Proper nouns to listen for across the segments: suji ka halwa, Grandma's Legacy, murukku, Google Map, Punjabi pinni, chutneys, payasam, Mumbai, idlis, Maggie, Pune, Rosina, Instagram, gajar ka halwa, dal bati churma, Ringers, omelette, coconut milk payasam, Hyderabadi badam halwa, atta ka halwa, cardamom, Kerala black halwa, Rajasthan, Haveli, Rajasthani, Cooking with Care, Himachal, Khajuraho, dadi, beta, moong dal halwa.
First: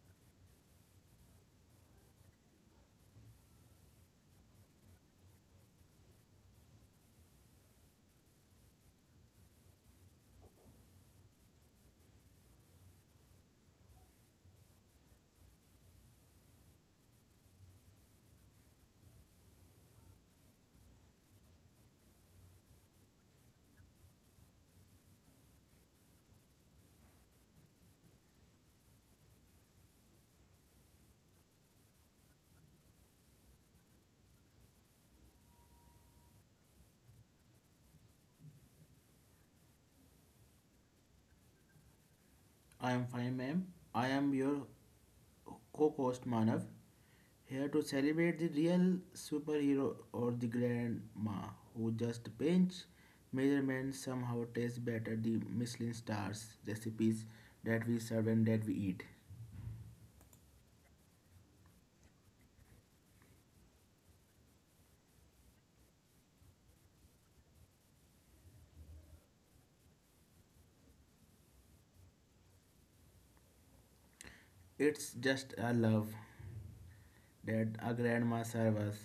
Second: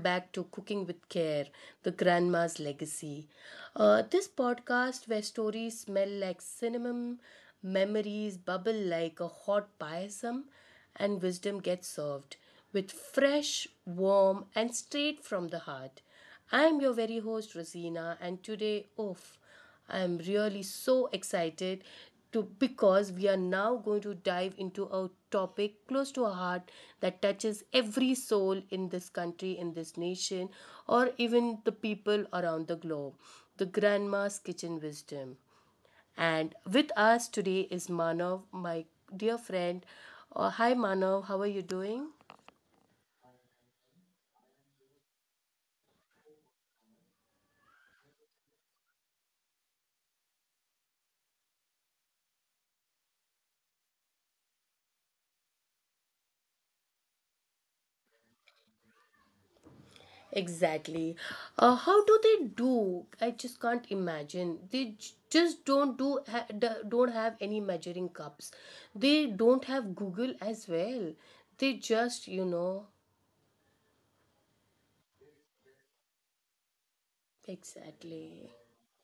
back to Cooking with Care, the Grandma's Legacy. This podcast where stories smell like cinnamon, memories bubble like a hot payasam, and wisdom gets served with fresh, warm, and straight from the heart. I'm your very host, Rosina, and today, oof. I am really so excited to because we are now going to dive into a topic close to our heart that touches every soul in this country, in this nation, or even the people around the globe. The grandma's kitchen wisdom. And with us today is Manav, my dear friend. Hi Manav, how are you doing? I am fine, ma'am. I am your co-host Manav, here to celebrate the real superhero or the grandma who just pinch measurements somehow tastes better the Michelin stars recipes that we serve and that we eat. Exactly. How do they do? I just can't imagine. They just don't do ha- d- don't have any measuring cups. They don't have Google as well. They just, It's just a love that a grandma exactly. serves us.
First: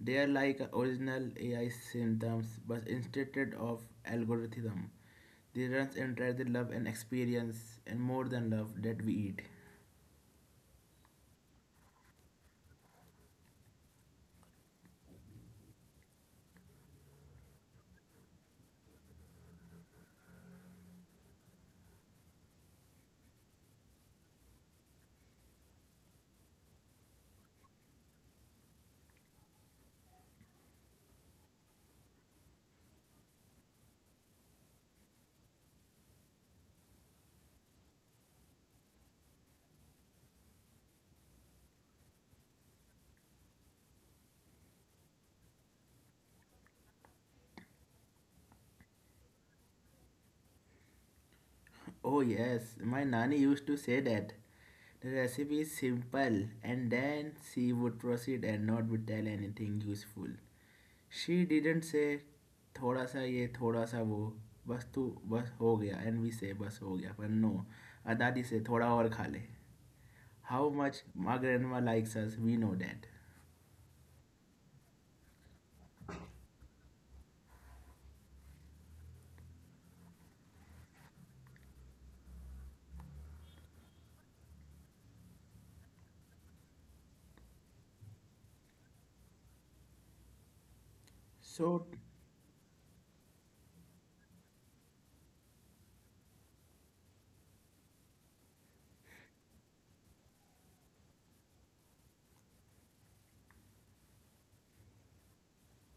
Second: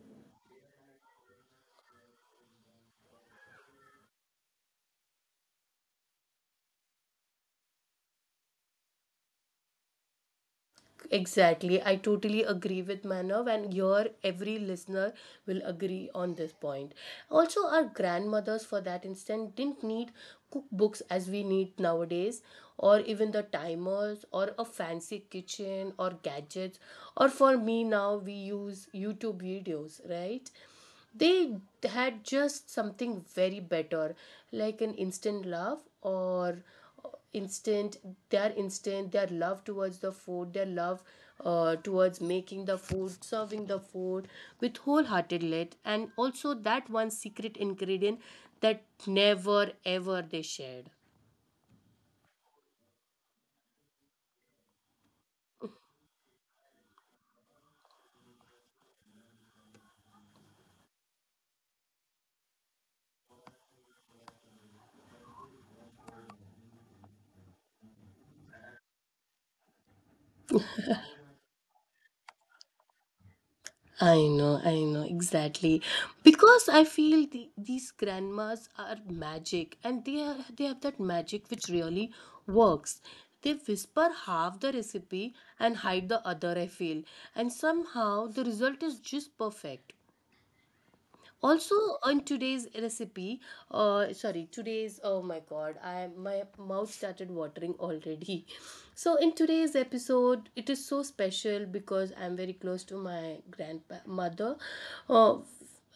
They are like original AI symptoms, but instead of algorithm, they runs and try the love and experience and more than love that we eat. Exactly. I totally agree with Manav, and your every listener will agree on this point. Also, our grandmothers, for that instant, didn't need cookbooks as we need nowadays, or even the timers, or a fancy kitchen, or gadgets, or for me now, we use YouTube videos, right? They had just something very better, like an instant love, or instant instant their love towards the food, their love towards making the food, serving the food with wholehearted let, and also that one secret ingredient that never ever they shared. Oh, yes, my nanny used to say that. The recipe is simple, and then she would proceed and not would tell anything useful. She didn't say थोड़ा सा ये थोड़ा सा वो बस तू बस हो गया एंड वी से बस हो गया पर नो दादी से थोड़ा और खा ले how much my grandma likes us we know that. I know, exactly. Because I feel the, these grandmas are magic, and they, are, they have that magic which really works. They whisper half the recipe and hide the other, I feel. And somehow the result is just perfect. So Also, on today's recipe, sorry, today's, oh my God, I my mouth started watering already. So in today's episode, it is so special because I'm very close to my grandmother. Uh,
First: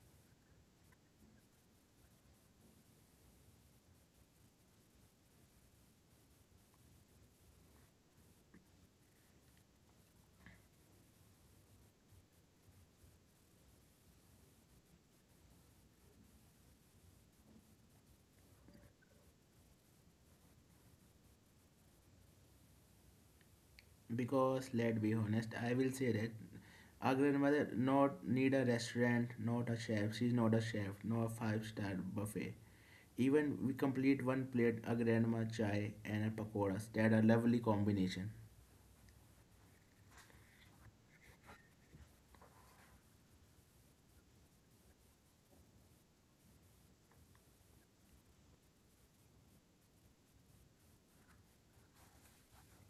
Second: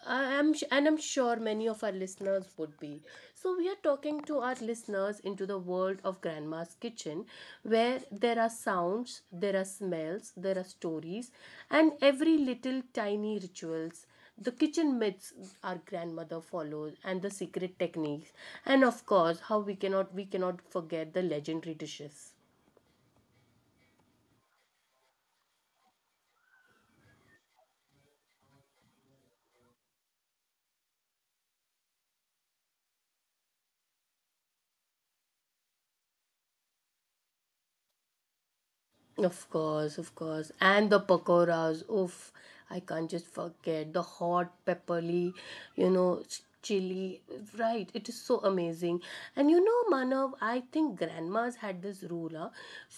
and I'm sure many of our listeners would be. So we are talking to our listeners into the world of grandma's kitchen, where there are sounds, there are smells, there are stories, and every little tiny rituals. The kitchen myths our grandmother follows, and the secret techniques, and of course how we cannot forget the legendary dishes. Because let's be honest, I will say that our grandmother not need a restaurant, not a chef. She's not a chef, no a five-star buffet. Even we complete one plate a grandma chai and a pakoras. That a lovely combination. Of course, of course. And the pakoras. Oof, I can't just forget the hot, pepperly, chili. Right, it is so amazing. And you know, Manav, I think grandmas had this rule. Huh?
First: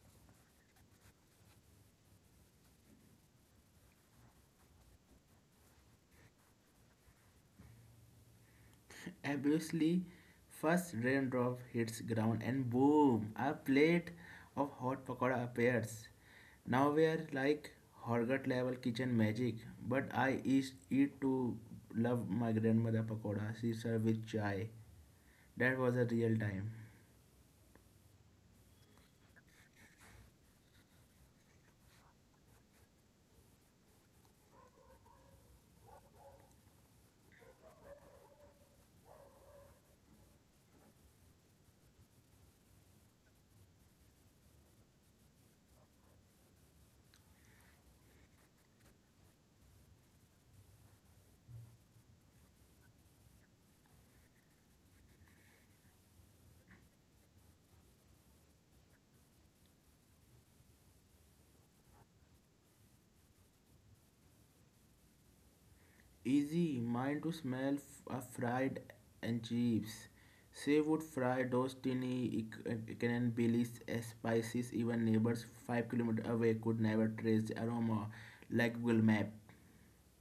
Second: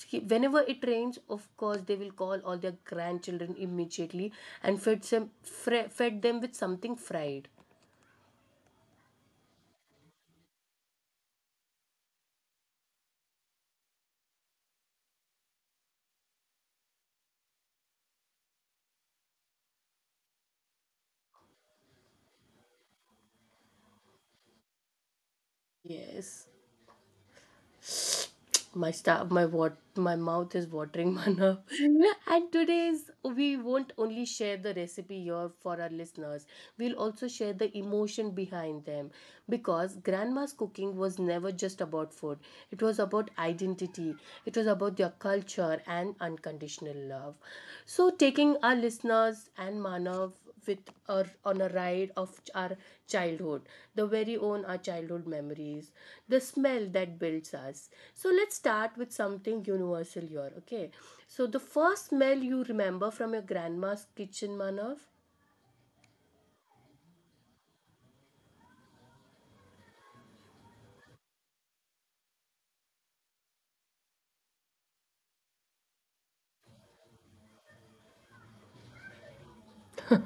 Whenever it rains, of course, they will call all their grandchildren immediately and fed them with something fried. Obviously, first raindrop hits ground and boom, a plate of hot pakoda appears. Now we are like Horgat level kitchen magic, but I is eat to love my grandmother pakoda. She served with chai. That was a real Yes. time. My stuff, my what, my mouth is watering, Manav. And today's we won't only share the recipe here for our listeners. We'll also share the emotion behind them, because grandma's cooking was never just about food. It was about identity. It was about their culture and unconditional love. So, taking our listeners and Manav with or on a ride of our childhood, the very own our childhood memories, the smell that builds us. So let's start with something universal here, okay. So the first smell you remember from your grandma's kitchen, Manav? Easy, mine to smell a fried and chips. Seafood fry those tiny can billies, spices, even neighbors 5 kilometers away could never trace the aroma like Google Map.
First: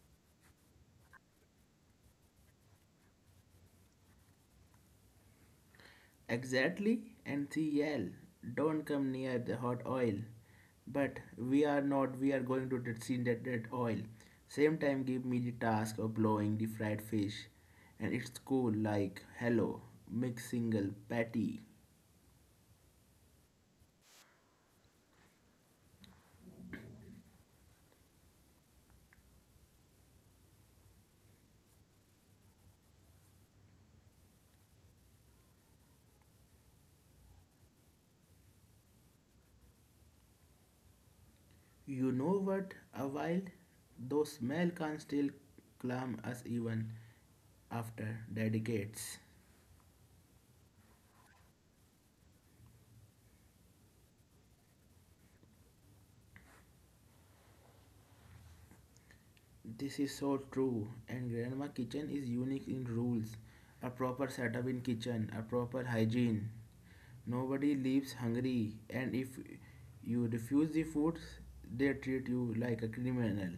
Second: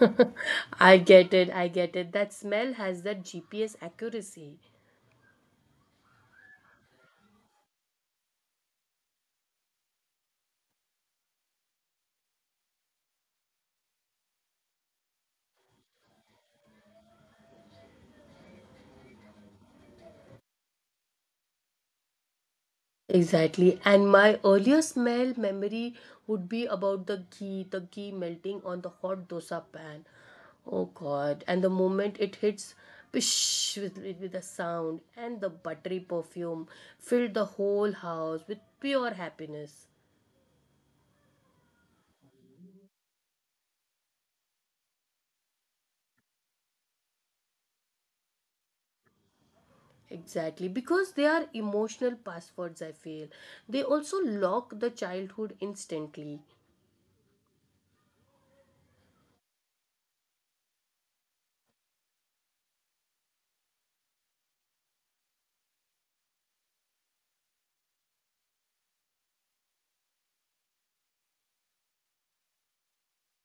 I get it, I get it, that smell has that GPS accuracy. Exactly, and CL, don't come near the hot oil. But we are not, we are going to see that oil. Same time, give me the task of blowing the fried fish. And it's cool, like, hello, mix single patty. Exactly. And my earlier smell memory would be about the ghee melting on the hot dosa pan. Oh God. And the moment it hits, pish, with a sound, and the buttery perfume filled the whole house with pure happiness. You know what? A while, though smell can still calm us even after decades. Exactly, because they are emotional passwords, I feel. They also lock the childhood instantly. This is so true. And grandma kitchen is unique in rules. A proper setup in kitchen, a proper hygiene. Nobody leaves hungry, and if you refuse the food, they treat you like a criminal.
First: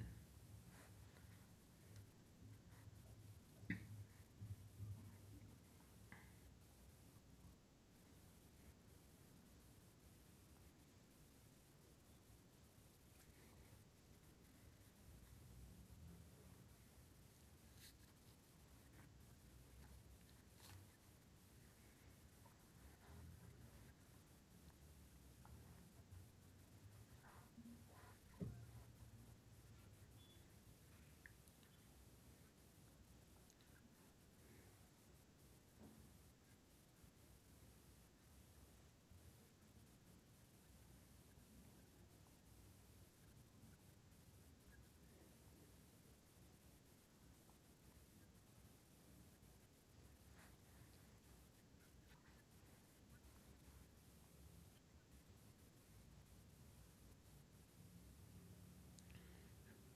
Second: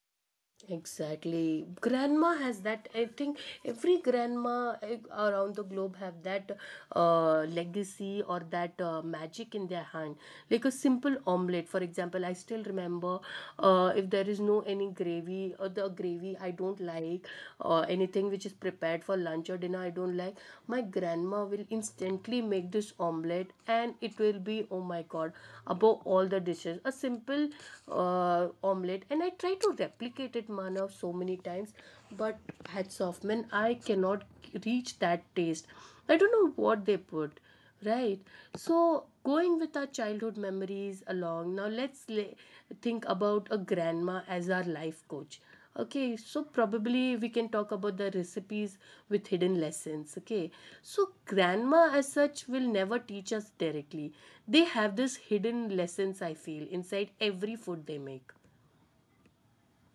Exactly. Grandma has that. I think every grandma around the globe have that legacy, or that magic in their hand. Like a simple omelette, for example, I still remember, if there is no any gravy, or the gravy I don't like, or anything which is prepared for lunch or dinner I don't like, my grandma will instantly make this omelette, and it will be, oh my God, above all the dishes. A simple omelette. And I try to replicate it, Manav, so many times, but hats off, man, I cannot reach that taste. I don't know what they put, right. So, going with our childhood memories along, now think about a grandma as our life coach, okay. So probably we can talk about the recipes with hidden lessons, okay. So grandma as such will never teach us directly. They have this hidden lessons, I feel, inside every food they make.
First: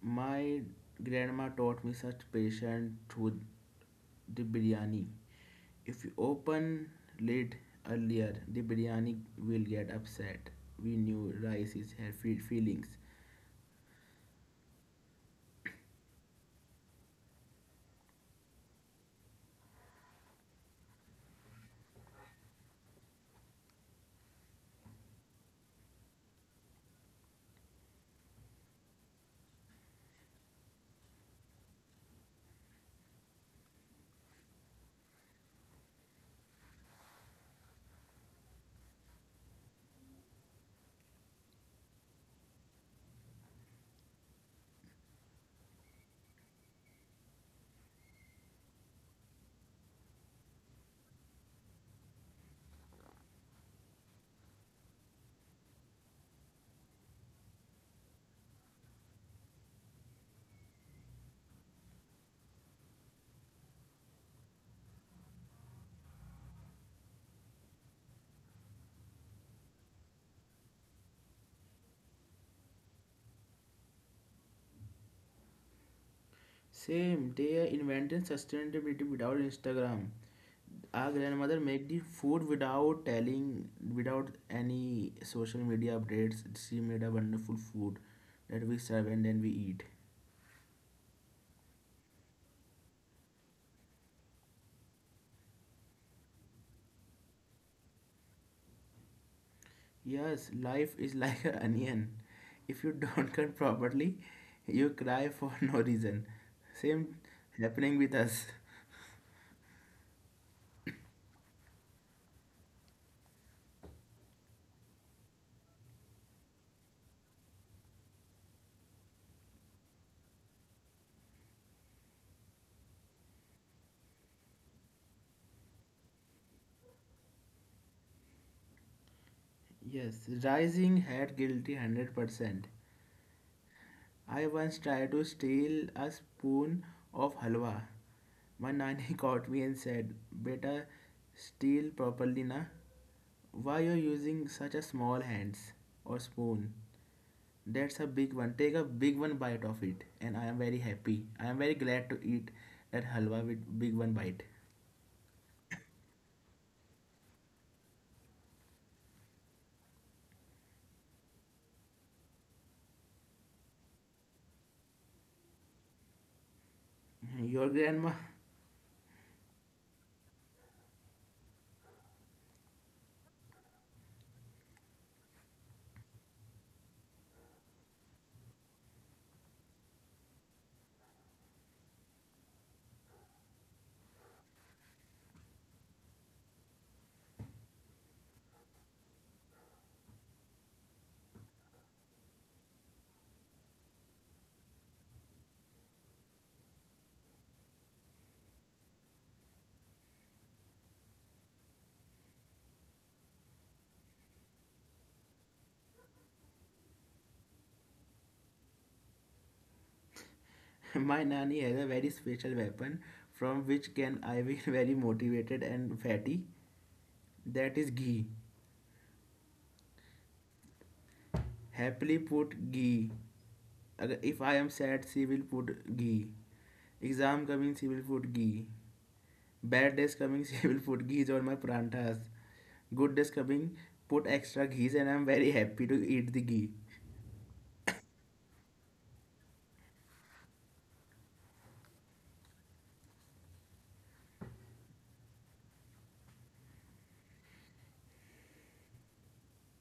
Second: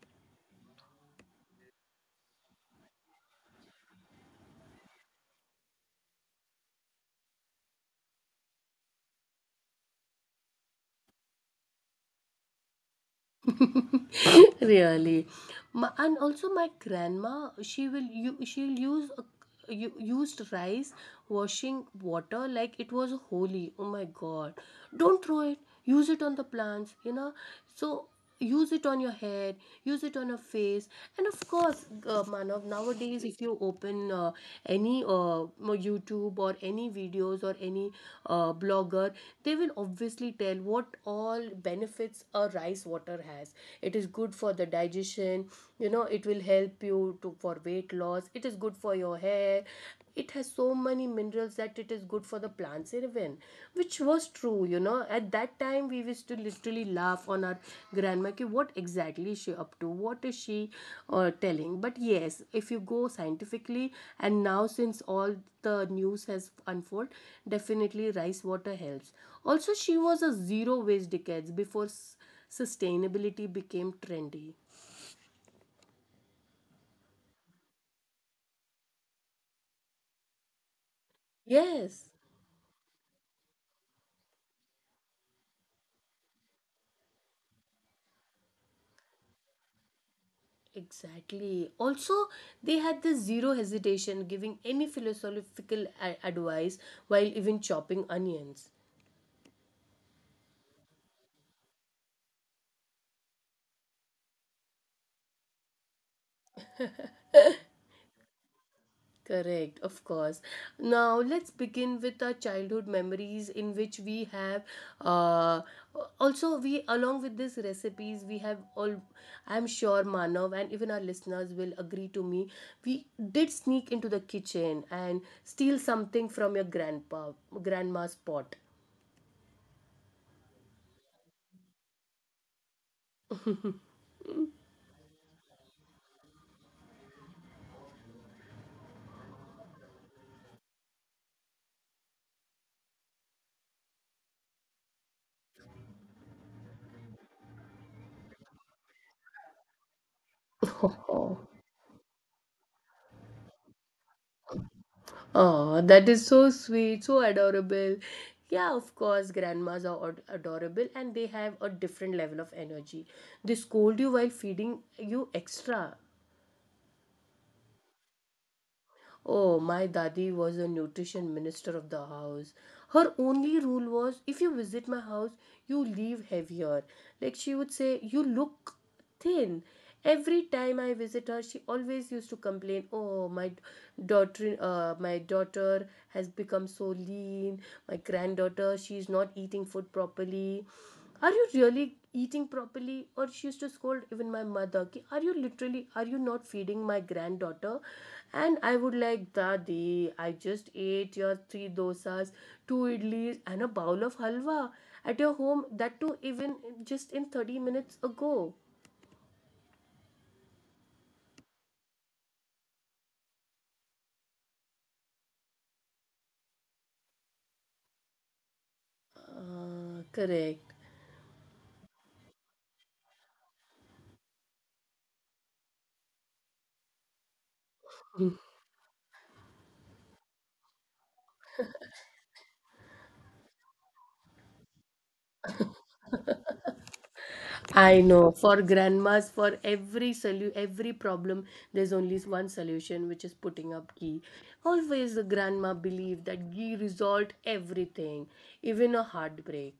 My grandma taught me such patience through the biryani. If you open lid earlier, the biryani will get upset. We knew rice is her feelings. Really? And also my grandma, she will you she'll used rice washing water like it was holy. Oh my God, don't throw it, use it on the plants, you know. So use it on your head, use it on your face. And of course, Manav, nowadays if you open any YouTube, or any videos, or any blogger, they will obviously tell what all benefits a rice water has. It is good for the digestion, you know, it will help you to for weight loss, it is good for your hair, it has so many minerals that it is good for the plants even. Which was true, you know. At that time we used to literally laugh on our grandma ki, what exactly is she up to, what is she telling. But yes, if you go scientifically, and now since all the news has unfold, definitely rice water helps. Also, she was a zero waste decades before sustainability became trendy. Same, they invented sustainability without Instagram. Our grandmother make the Yes. food without telling, without any social media updates. She made a wonderful food that we serve and then we eat. Exactly. Also, they had this zero hesitation giving any philosophical advice while even chopping onions. Yes, life is like an onion. If you don't cut properly, you cry for no reason. Same happening with us. Correct, of course. Now, let's begin with our childhood memories in which we have, uh, also we along with these recipes we have all, I'm sure Manav and even our listeners will agree to me. We did sneak into the kitchen and steal something from your grandpa grandma's pot. Yes, rising head guilty 100%. I once tried to steal a spoon of halwa. My nanny caught me and said, Beta, steal properly na. Why you're using such a small hands or spoon? That's a big one. Take a big one bite of it, and I am very happy. I am very glad to eat that halwa with big one bite. Oh, that is so sweet, so adorable. Yeah, of course, grandmas are adorable, and they have a different level of energy. They scold you while feeding you extra. Your grandma, Oh, my daddy was a nutrition minister of the house. Her only rule was if you visit my house, you leave heavier. Like she would say, you look thin. Every time I visit her, she always used to complain, "Oh, my daughter has become so lean. My granddaughter, she's not eating food properly." Are you really eating properly? Or she used to scold even my mother ki, are you literally, are you not feeding my granddaughter? And I would like, Dadi, I just ate your three dosas, two idlis, and a bowl of halwa at your home, that too even just in 30 minutes ago. my nanny, has a very special weapon from which can I be very motivated and fatty. That is ghee. Correct. Happily put ghee. अगर if I am sad she will put ghee, exam coming she will put ghee, bad days coming she will put ghee on my paranthas, good days coming put extra ghee, and I'm very happy to eat the ghee. I know, for grandmas, for every every problem, there's only one solution, which is putting up ghee. Always the grandma believed that ghee resolved everything, even a heartbreak.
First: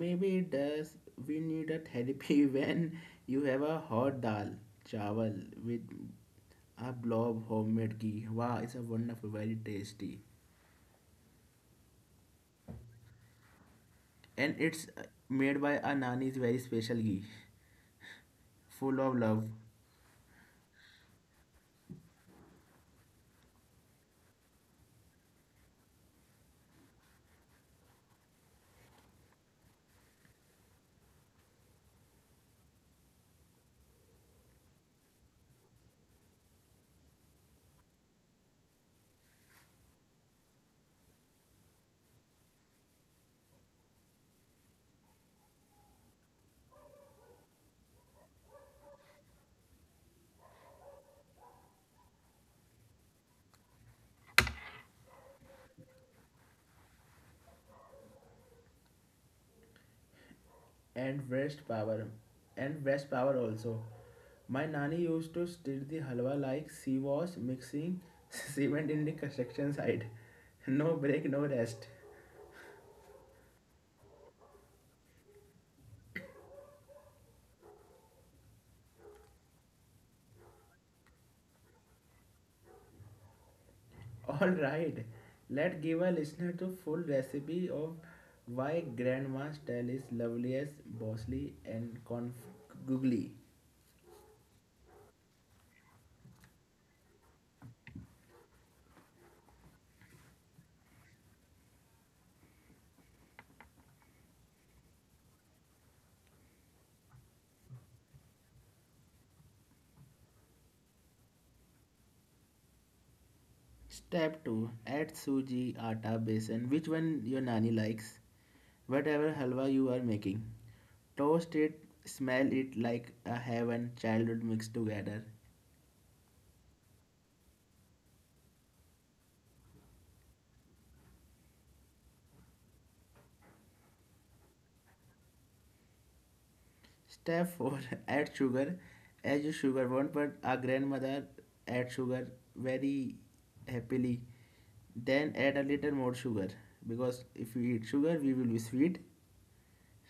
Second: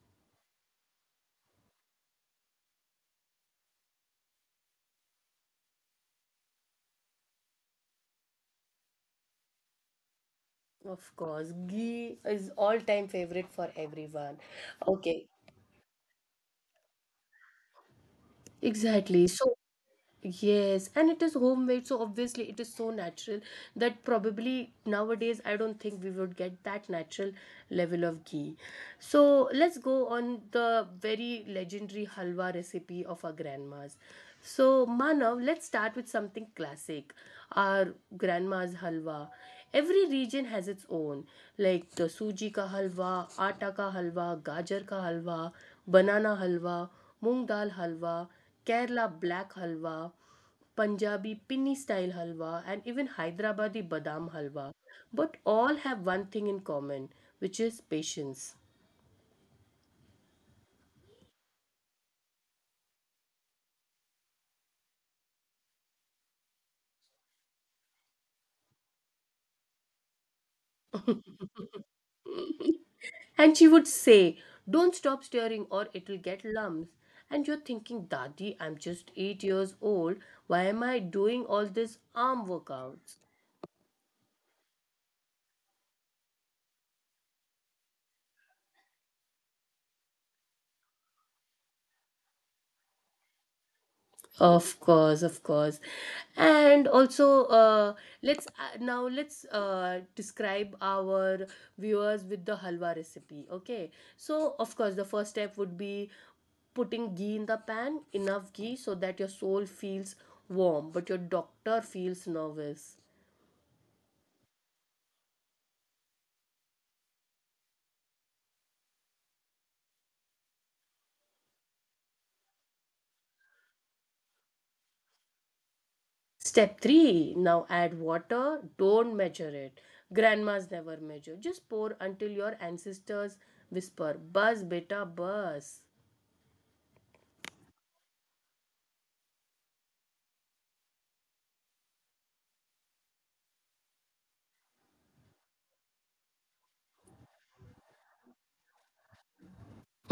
Maybe it does. We need a therapy when you have a hot dal chawal with a blob homemade ghee. Wow, it's a wonderful very tasty. Of course, ghee is all time favorite for everyone. And it's Okay, made by a nani's very special ghee, full of exactly. love. So, yes, and it is homemade, so obviously it is so natural that probably nowadays I don't think we would get that natural level of ghee. So let's go on the very legendary halwa recipe of our grandmas. So, Manav, let's start with something classic, our grandma's halwa. Every region has its own, like the suji ka halwa, atta ka halwa, gajar ka halwa, banana halwa, moong dal halwa, Kerala black halwa, Punjabi pinni style halwa, and even Hyderabadi badam halwa. But all have one thing in common, which is patience. And waste power, also my nanny used to stir the halwa like she was mixing cement in the construction site, no break no rest. And she would say, don't stop stirring or it'll get lumps. And you're thinking, Dadi, I'm just 8 years old. Why am I doing all these arm workouts? All right, let's give a listener to full recipe of why grandma's style is loveliest bossy and googly. Of course, of course. And also, let's now let's describe our viewers with the halwa recipe. Okay. So, of course, the first step would be putting ghee in the pan, enough ghee so that your soul feels warm, but your doctor feels nervous. Step 2. Add suji, atta, besan, which one your nani likes. Whatever halwa you are making. Toast it, smell it like a heaven childhood mixed together. Step three, now add water. Don't measure it. Grandmas never measure. Just pour until your ancestors whisper, Buzz, beta, buzz. Step 4. Add sugar as you sugar want, but our grandmother add sugar very happily. Then add a little more sugar because if we eat sugar, we will be sweet.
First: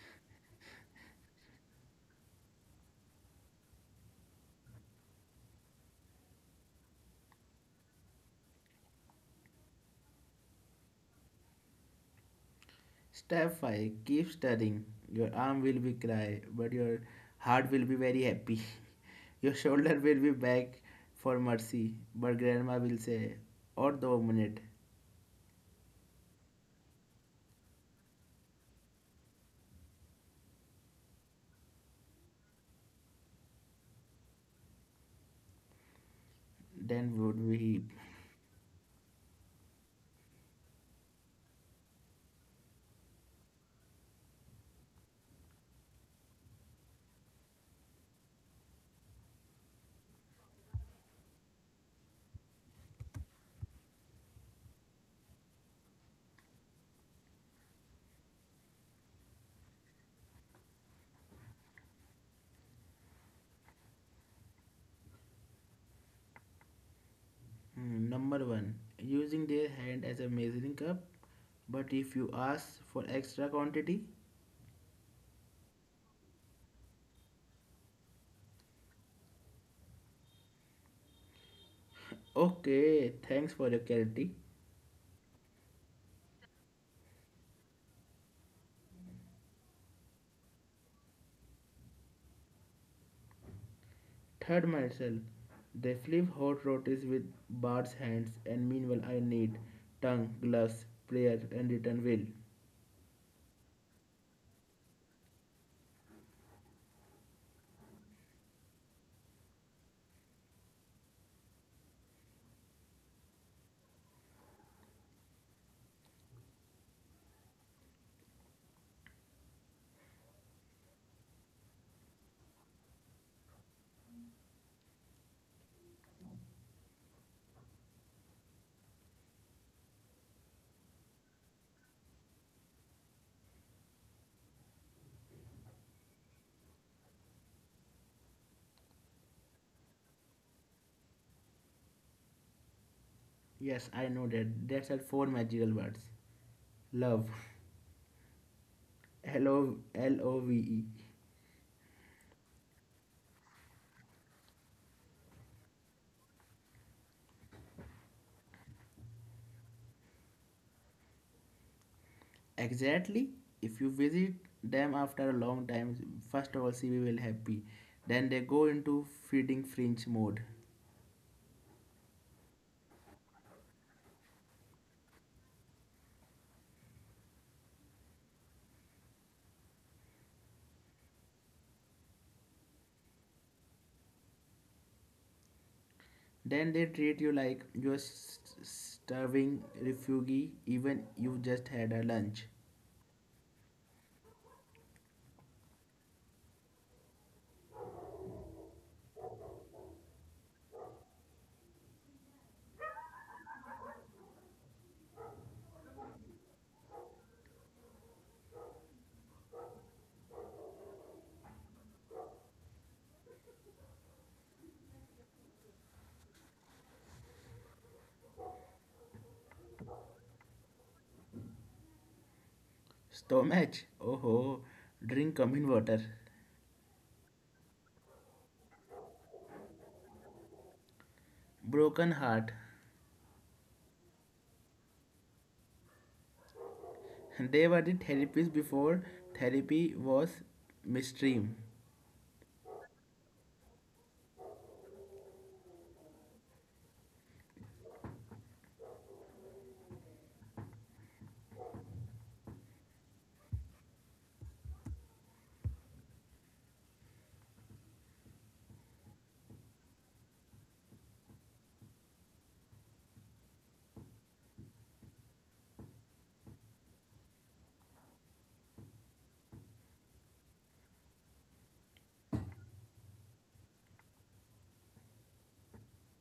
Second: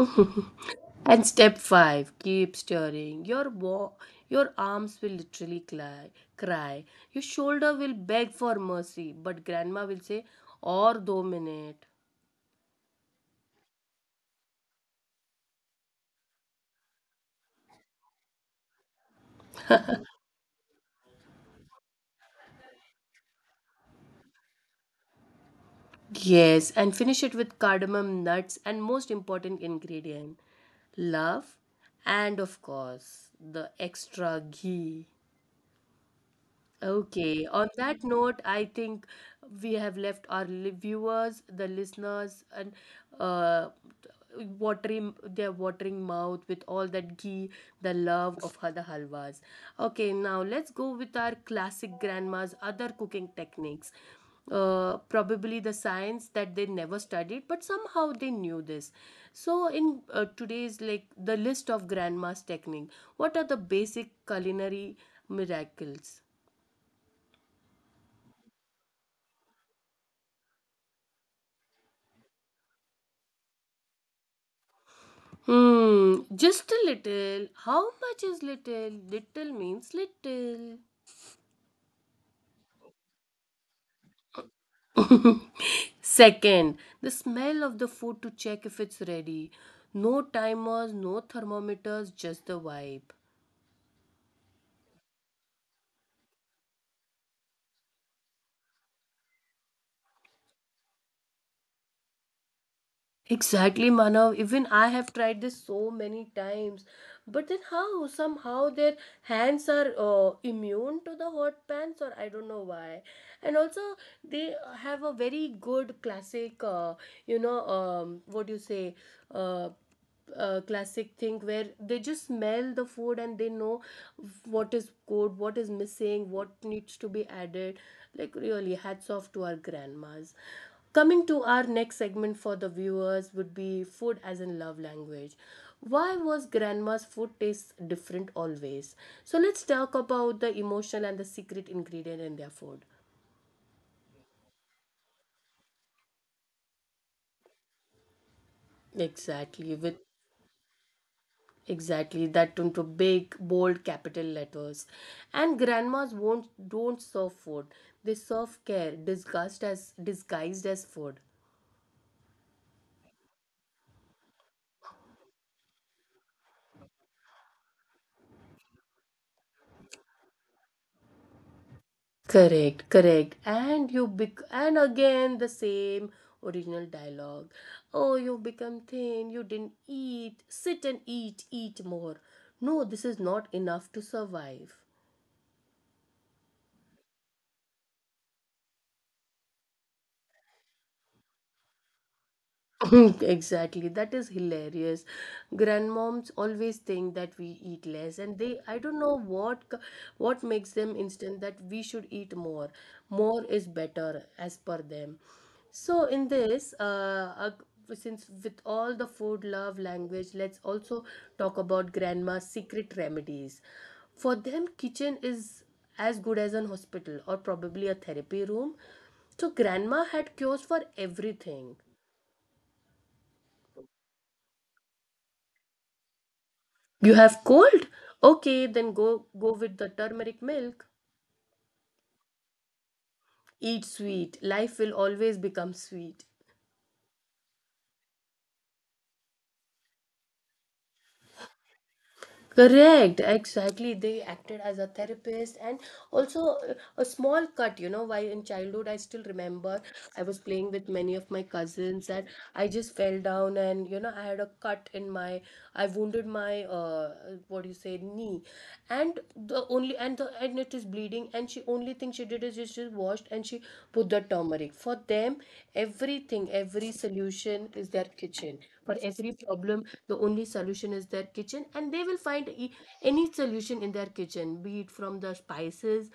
And step five, keep stirring. Your arms will literally cry. Your shoulder will beg for mercy, but grandma will say, or do minute. Step 5. Keep studying. Your arm will be cry, but your heart will be very happy. Your shoulder will be back for mercy, but grandma will say, or the minute, Yes, and finish it with cardamom nuts, and most important ingredient, love, and of course, the extra ghee. then would Okay, we on heap. that note, I think we have left our viewers, the listeners, and, uh, watering mouth with all that ghee, the love of other halwas. Okay, now let's go with our classic grandma's other cooking techniques. Probably the science that they never studied, but somehow they knew this. So, in today's like the list of grandma's technique, what are the basic culinary miracles? Hmm, number 1. Using their hand as a measuring cup, but if you ask for extra quantity, Hmm, just a little. How much is little? Little means little. okay, thanks for your clarity. Second, the smell of the food to check if it's ready. No timers, no thermometers, just the vibe. Third myself. They flip hot rotis with Bart's hands, and meanwhile I need tongue, gloves, prayer, and return will. Exactly, Manav. Even I have tried this so many times. But then, how? Somehow their hands are immune to the hot pans, or I don't know why. And also, they have a very good classic, you know, what do you say? Uh, classic thing where they just smell the food and they know what is good, what is missing, what needs to be added. Like, really, hats off to our grandmas. Coming to our next segment for the viewers would be food as in love language. Why was grandma's food taste different always? So let's talk about the emotional and the secret ingredient in their food. Yes, I know that. That's are four magical words. Love. L O Exactly. With L O V E. exactly, that into big, bold capital letters. And grandmas won't don't serve food. They serve care, disguised as food. Exactly. If you visit them after a long time, first of all, see we will happy. Then they go into feeding fringe mode. Correct, correct. And and again the same original dialogue. Oh, you become thin, you didn't eat. Sit and eat, eat more. No, this is not enough to survive. Then they treat you like you're starving refugee, even you just had a lunch. Exactly, that is hilarious. Grandmoms always think that we eat less and they, I don't know what makes them instant that we should eat more. More is better as per them. So in this since with all the food love language, let's also talk about grandma's secret remedies. For them kitchen is as good as an hospital or probably a therapy room. So grandma had cures for everything. Stomach. Oh, ho. Drink common water. You have cold? Okay, then go with the turmeric milk. Broken heart. Eat sweet. Life will always become sweet. They were the therapists before therapy was mainstream. Correct, exactly. They acted as a therapist and also a small cut, you know, while in childhood, I still remember I was playing with many of my cousins and I just fell down and, you know, I had a cut in my, I wounded my, what do you say, knee. And the only, and the, and it is bleeding. And she, only thing she did is she just washed and she put the turmeric. For them, everything, every solution is their kitchen. For every problem, the only solution is their kitchen and they will find any solution in their kitchen, be it from the spices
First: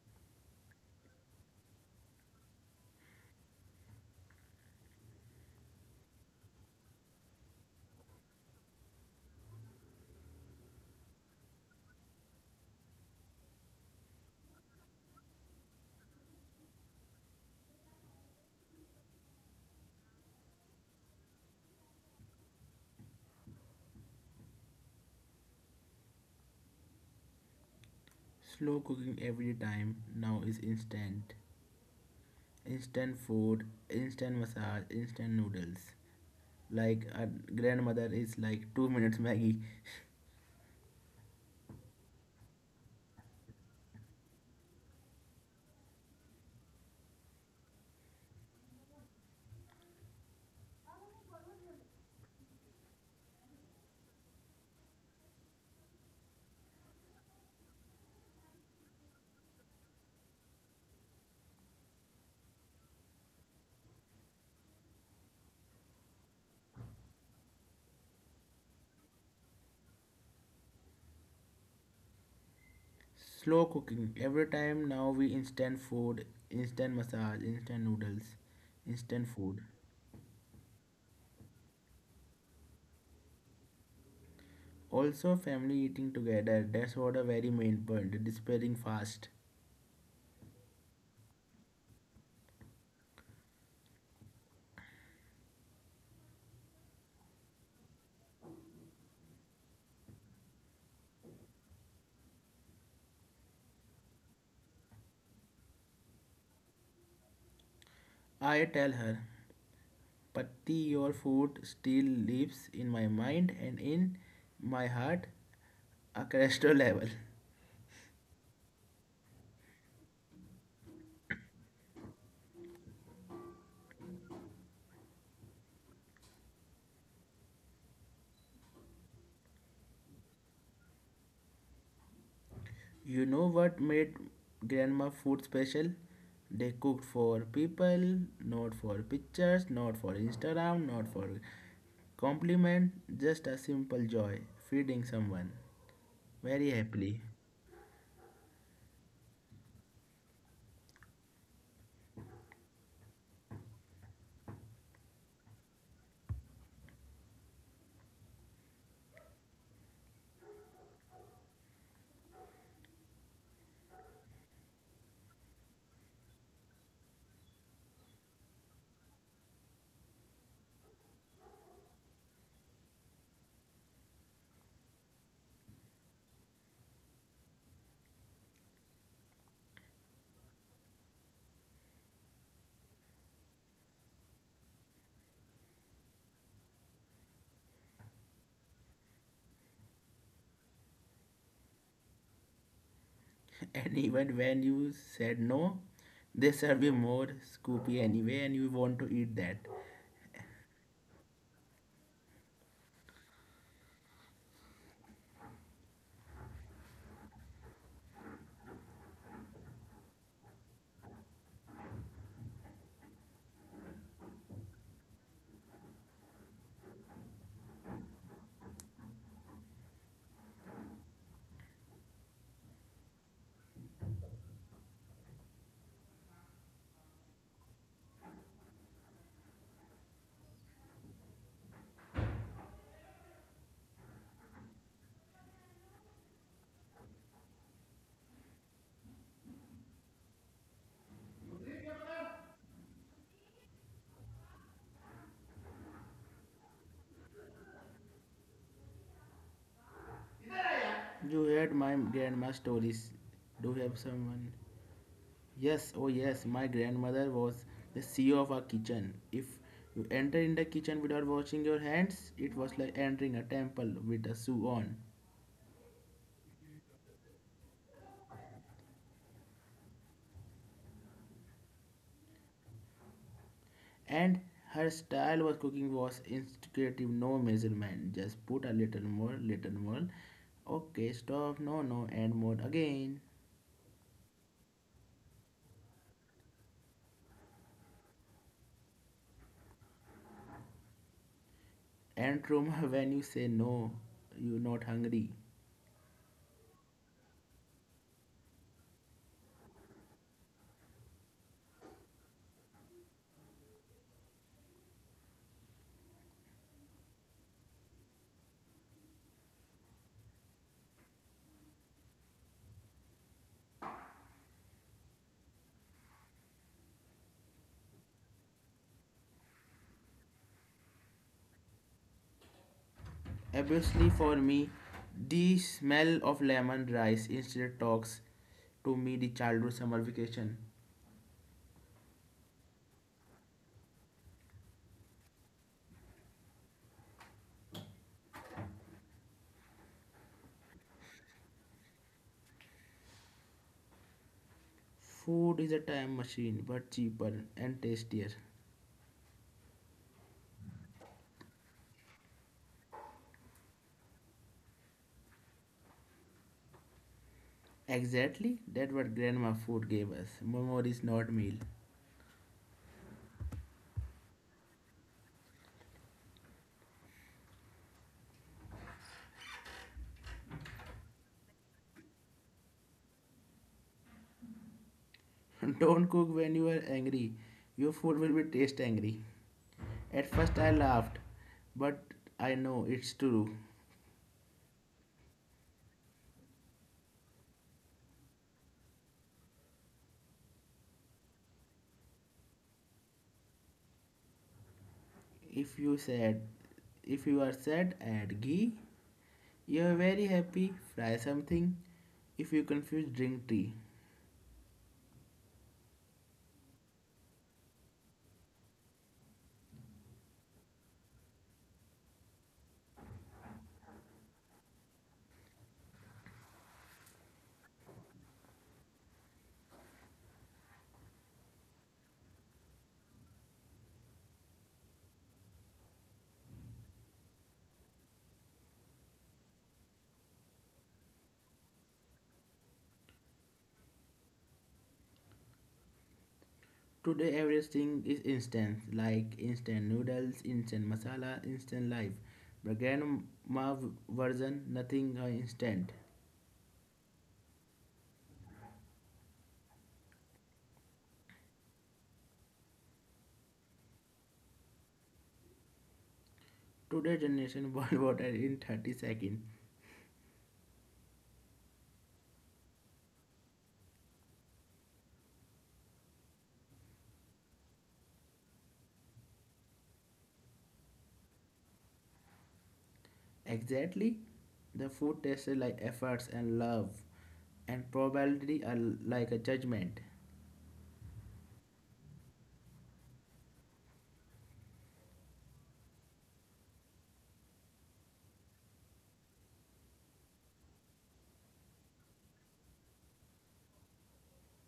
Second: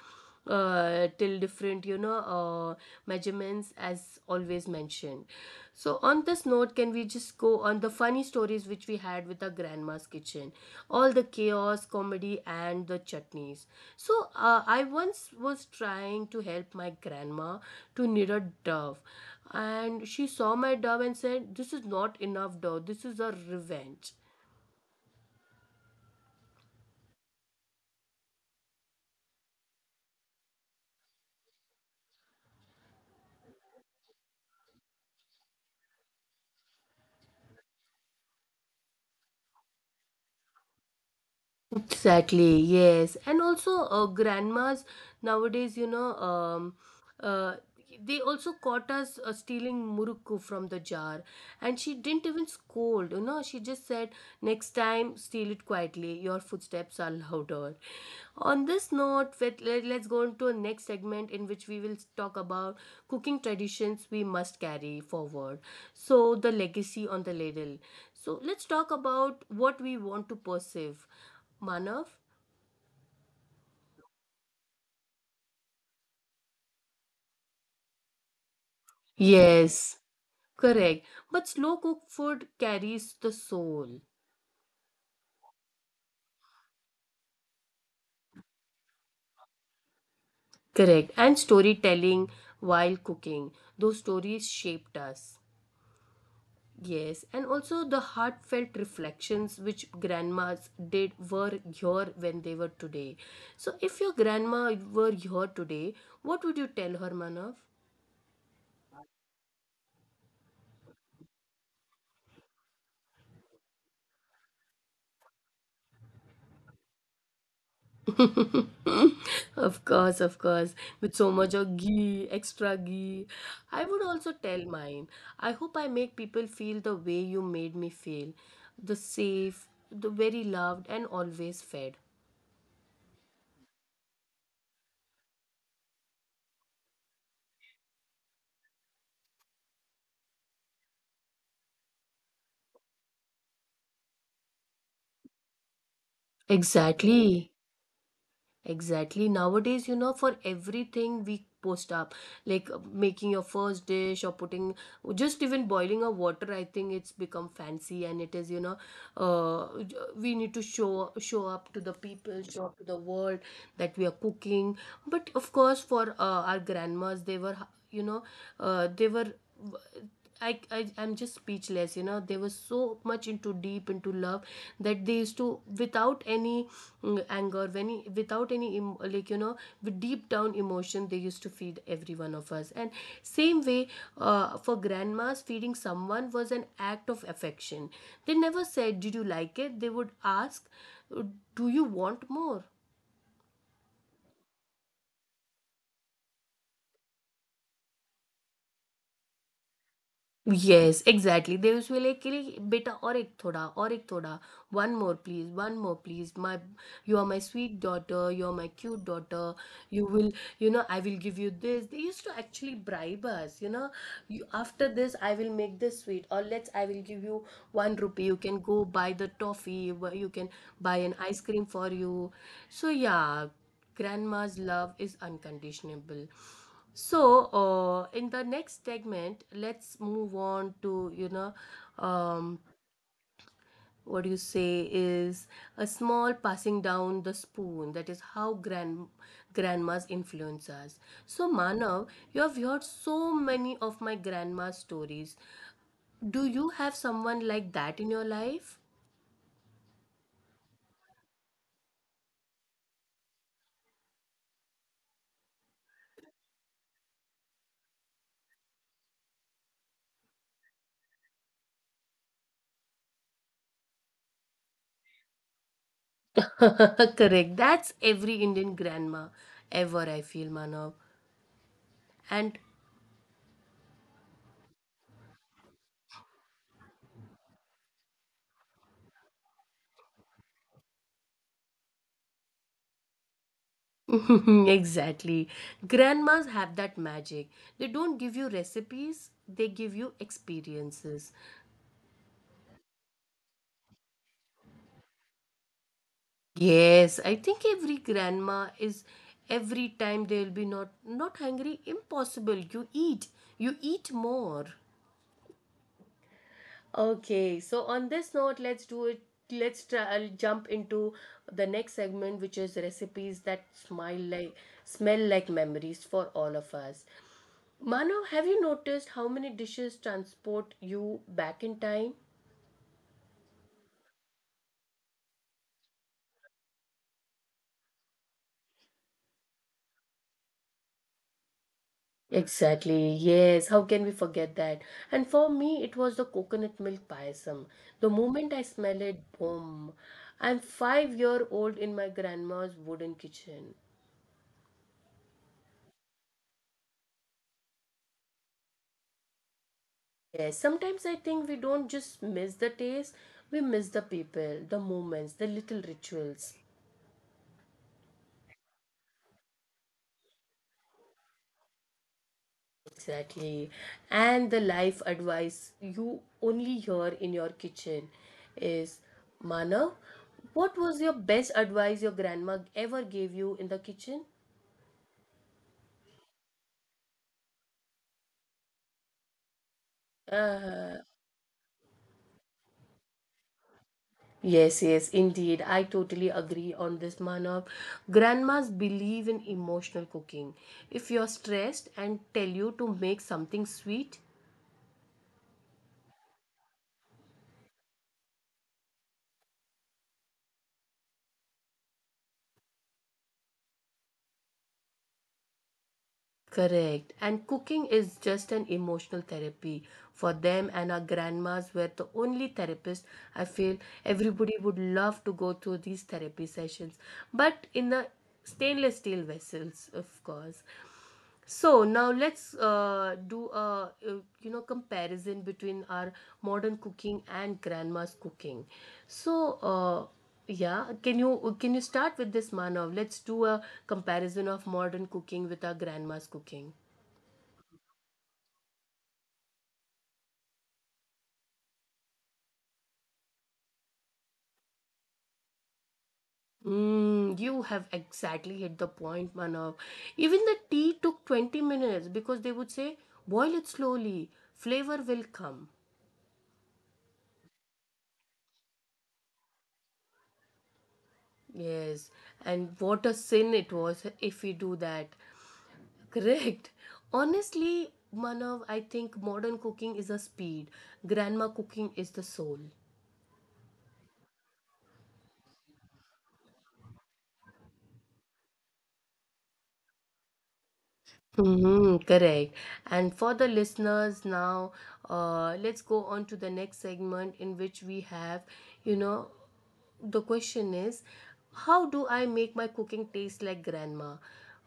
till different, measurements as always mentioned. So, on this note, can we just go on the funny stories which we had with our grandma's kitchen? All the chaos, comedy, and the chutneys. So, I once was trying to help my grandma to knit a dove, and she saw my dove and said, "This is not enough dove, this is a revenge." Slow cooking every time now is instant. Instant food, instant massage, instant noodles. Like our grandmother is like 2 minutes Maggie. Exactly, yes. And also, grandmas nowadays, uh, they also caught us stealing murukku from the jar. And she didn't even scold, you know, she just said, "Next time, steal it quietly. Your footsteps are louder." On this note, let's go into a next segment in which we will talk about cooking traditions we must carry forward. So, the legacy on the ladle. So, let's talk about what we want to perceive. Manav? Slow cooking every time now we instant food, instant massage, instant noodles, instant food. Yes, correct. But slow cooked food carries the soul. Also, family eating together, that's what a very main point, despairing fast. Correct. And storytelling while cooking. Those stories shaped us. Yes, and also the heartfelt reflections which grandmas did were here when they were today. So, if your grandma were here today, what would you tell her, Manav? I tell her, Patti, your food still lives in my mind and in my heart, a cholesterol level. Of course, of course. With so much of ghee, extra ghee. I would also tell mine. I hope I make people feel the way you made me feel. The safe, the very loved, and always fed. You know what made grandma food special? They cooked for people, not for pictures, not for Instagram, not for compliment, just a simple joy, feeding someone very happily. Exactly. Exactly. Nowadays, you know, for everything we post up, like making your first dish or putting just even boiling a water, I think it's become fancy and it is, you know, we need to show up to the people, show up to the world that we are cooking. But of course, for our grandmas, they were, you know, they were uh, I, I'm just speechless. You know, they were so much into deep into love that they used to, without any anger without any like you know, with deep down emotion, they used to feed every one of us. And same way, for grandmas feeding someone was an act of affection. They never said did you like it, they would ask do you want more. And even when you said no, they serve you more scoopy anyway, and you want to eat that. Yes, exactly. They usually like, "Kili, beta और एक थोड़ा one more please, one more please, my you are my sweet daughter, you are my cute daughter, you will, you know, I will give you this." They used to actually bribe us, you know, "You, after this I will make this sweet, or let's I will give you one rupee, you can go buy the toffee, you can buy an ice cream for you." So yeah, grandma's love is unconditionable. So, in the next segment, let's move on to, you know, um, what do you say is a small passing down the spoon. That is how grandmas influence us. So, Manav, you have heard so many of my grandma stories. Do you have someone like that in your life? You heard my grandma's stories. Do you have someone? Yes, oh yes, my grandmother was the CEO of our kitchen. If you enter in the kitchen without washing your hands, it was like entering a temple with a shoe on. Correct. That's every Indian grandma ever, I feel, Manav. And And her style of cooking was instinctive, no measurement. Just put a little more, little more. Okay, stop, no, no, and more again. exactly. Grandmas have that magic. They don't give you recipes, they give you experiences. And trauma when you say no, you're not hungry. Yes, I think every grandma is every time they'll be not hungry, impossible. You eat. You eat more. Okay, so on this note, let's do it. Let's try, I'll jump into the next segment, which is recipes that smile like smell like memories for all of us. Manav, have you noticed how many dishes transport you back in time? Obviously, for me, the smell of lemon rice instead talks to me the childhood summer vacation. Exactly, yes, how can we forget that? And for me, it was the coconut milk payasam. The moment I smell it, boom, I'm 5 year old in my grandma's wooden kitchen. Food is a time machine, but cheaper and tastier. Yes, sometimes I think we don't just miss the taste, we miss the people, the moments, the little rituals. Exactly, that what grandma food gave us. Memories, not meal. Exactly. And the life advice you only hear in your kitchen is Manav, what was your best advice your grandma ever gave you in the kitchen? Don't cook when you are angry. Your food will be taste angry. At first I Uh, laughed, but I know it's true. yes, yes, indeed. I totally agree on this, Manav. Grandmas believe in emotional cooking. If you're stressed and tell you to make something sweet, If you said if you are sad, add ghee. You are very happy, fry something. If you confuse drink tea. correct. And cooking is just an emotional therapy for them, and our grandmas were the only therapists. I feel everybody would love to go through these therapy sessions, but in the stainless steel vessels, of course. So now let's do a comparison between our modern cooking and grandma's cooking. So. Yeah, can you start with this, Manav? Let's do a comparison of modern cooking with our grandma's cooking. Today everything is instant, like instant noodles, instant masala, instant life. But grandma version, nothing are instant. Mm, you have exactly hit the point, Manav. Even the tea took 20 minutes because they would say, boil it slowly, flavor will come. Today generation boil water in 30 seconds. Yes, and what a sin it was if we do that. Correct. Honestly, Manav, I think modern cooking is a speed, grandma cooking is the soul. Exactly, the food tasted like efforts and love, and probably a, like a judgment. Mm-hmm, correct. And for the listeners now, let's go on to the next segment in which we have, you know, the question is, how do I make my cooking taste like grandma?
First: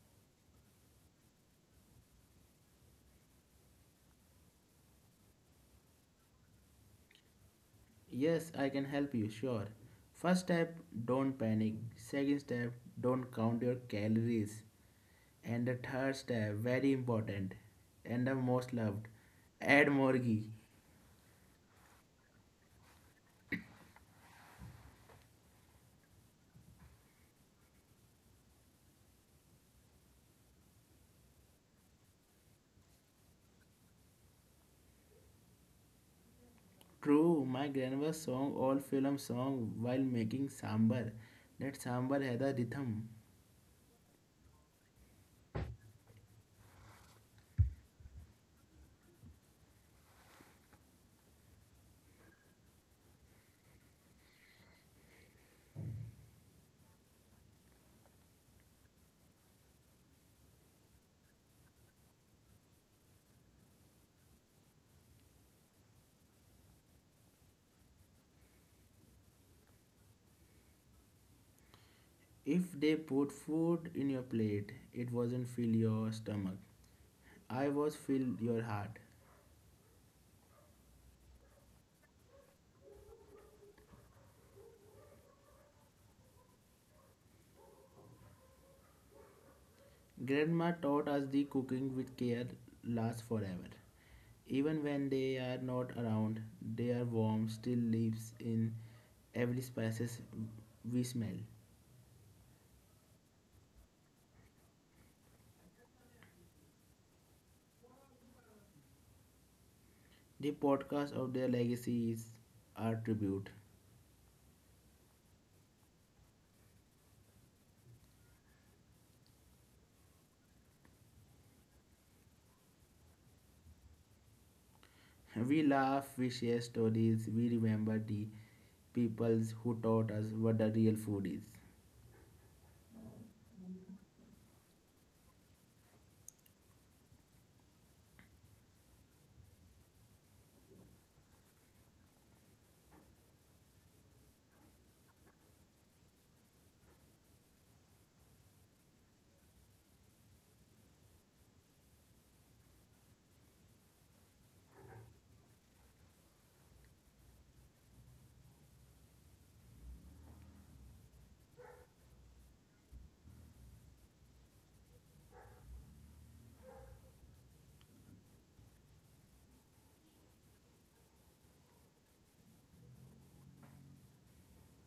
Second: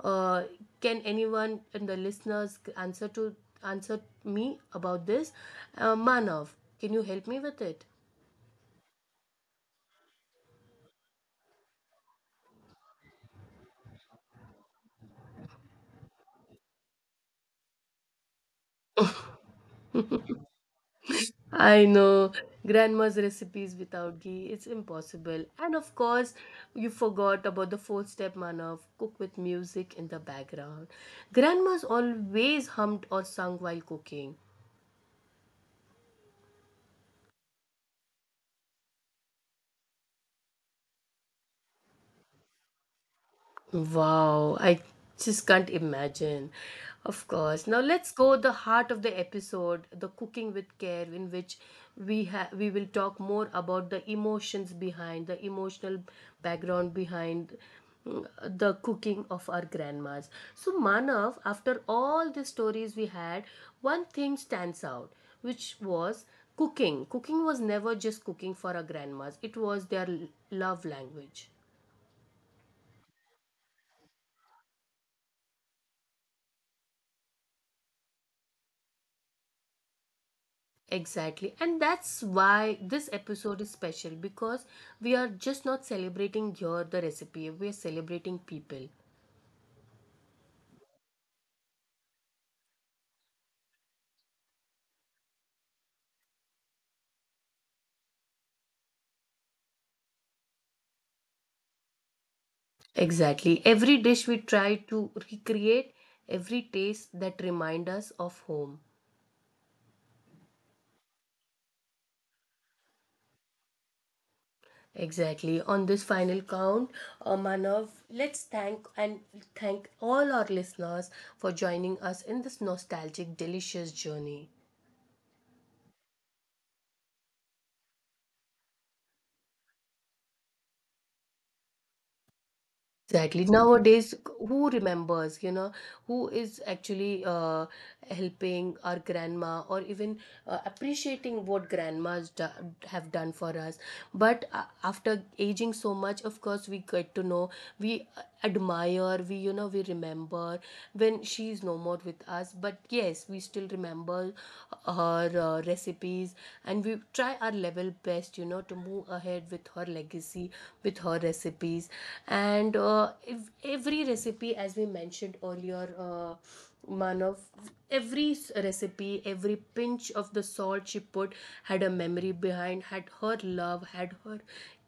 Uh, can anyone in the listeners answer me about this? Manav, can you help me with it? Yes, I can help you, sure. First step, don't panic. Second step, don't count your calories. And the third step, very important, and the most loved, add more ghee. I know grandma's recipes without ghee, it's impossible. And of course, you forgot about the fourth step manner of cook with music in the background. Grandma's always hummed or sung while cooking. True, my grandma sang all film song while making sambar. That sambar had a rhythm. Wow, I just can't imagine. Of course. Now let's go the heart of the episode, the cooking with care, in which we will talk more about the emotions behind, the emotional background behind mm, the cooking of our grandmas. So Manav, after all the stories we had, one thing stands out, which was cooking. Cooking was never just cooking for our grandmas. It was love language. If they put food in your plate, it wasn't fill your stomach. I was fill your heart. Exactly. And that's why this episode is special because we are just not celebrating here the recipe, we are celebrating people. Grandma taught us the cooking with care lasts forever. Even when they are not around, their warmth still lives in every spices we smell. Exactly. Every dish we try to recreate, every taste that remind us of home. The podcast of their legacy is our tribute. Exactly. On this final count, Manav, let's thank and thank all our listeners for joining us in this nostalgic, delicious journey. We laugh, we share stories, we remember the peoples who taught us what the real food is. Exactly. Nowadays, who remembers, you know, who is actually helping our grandma or even appreciating what have done for us. But after aging so much, of course, we get to know, we admire, we, you know, we remember when she is no more with us. But yes, we still remember her recipes and we try our level best, you know, to move ahead with her legacy, with her recipes. And every recipe, as we mentioned earlier, Manav, recipe, every pinch of the salt she put had a memory behind, had her love, had her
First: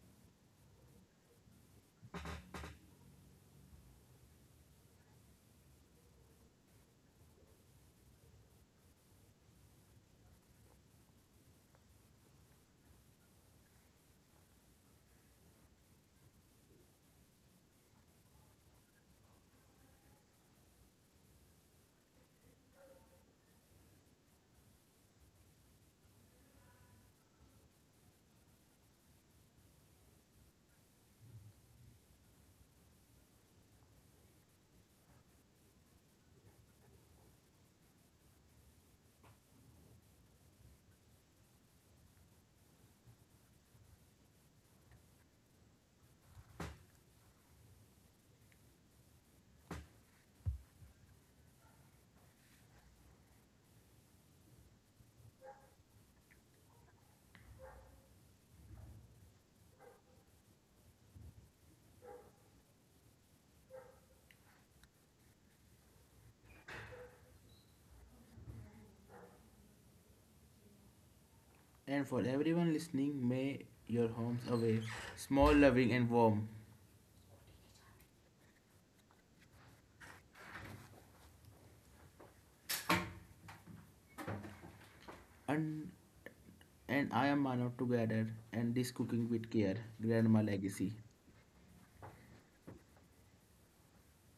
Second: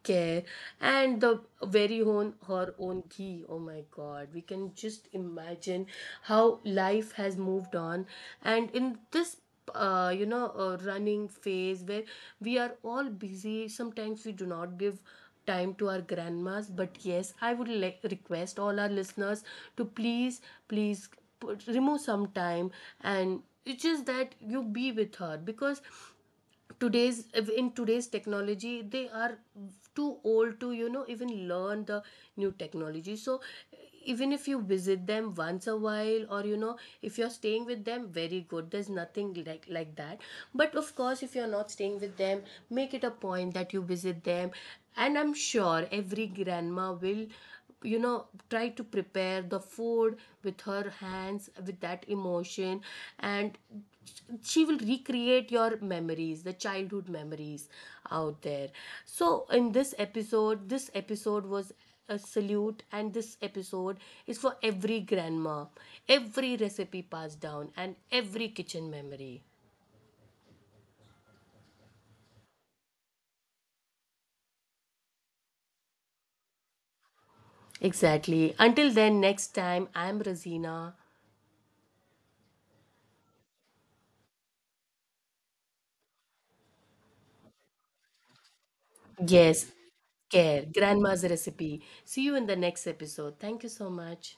care, and the very own her own ghee. Oh my God, we can just imagine how life has moved on, and in this running phase where we are all busy, sometimes we do not give time to our grandmas. But yes, I would like request all our listeners to please, please remove some time, and it's just that you be with her, because today's in today's technology they are too old to, you know, even learn the new technology. So even if you visit them once a while, or you know, if you're staying with them, very good, there's nothing like that. But of course, if you're not staying with them, make it a point that you visit them. And I'm sure every grandma will, you know, try to prepare the food with her hands, with that emotion, and she will recreate your memories, the childhood memories out there. So in this episode was a salute, and this episode is for every grandma, every recipe passed down, and every kitchen memory. And for everyone listening, may your homes away small, loving, and warm. Exactly. Until then, next time, I'm Razina. And And I am Manav together and this cooking with Yes, care, grandma care, legacy. grandma's recipe. See you in the next episode. Thank you so much.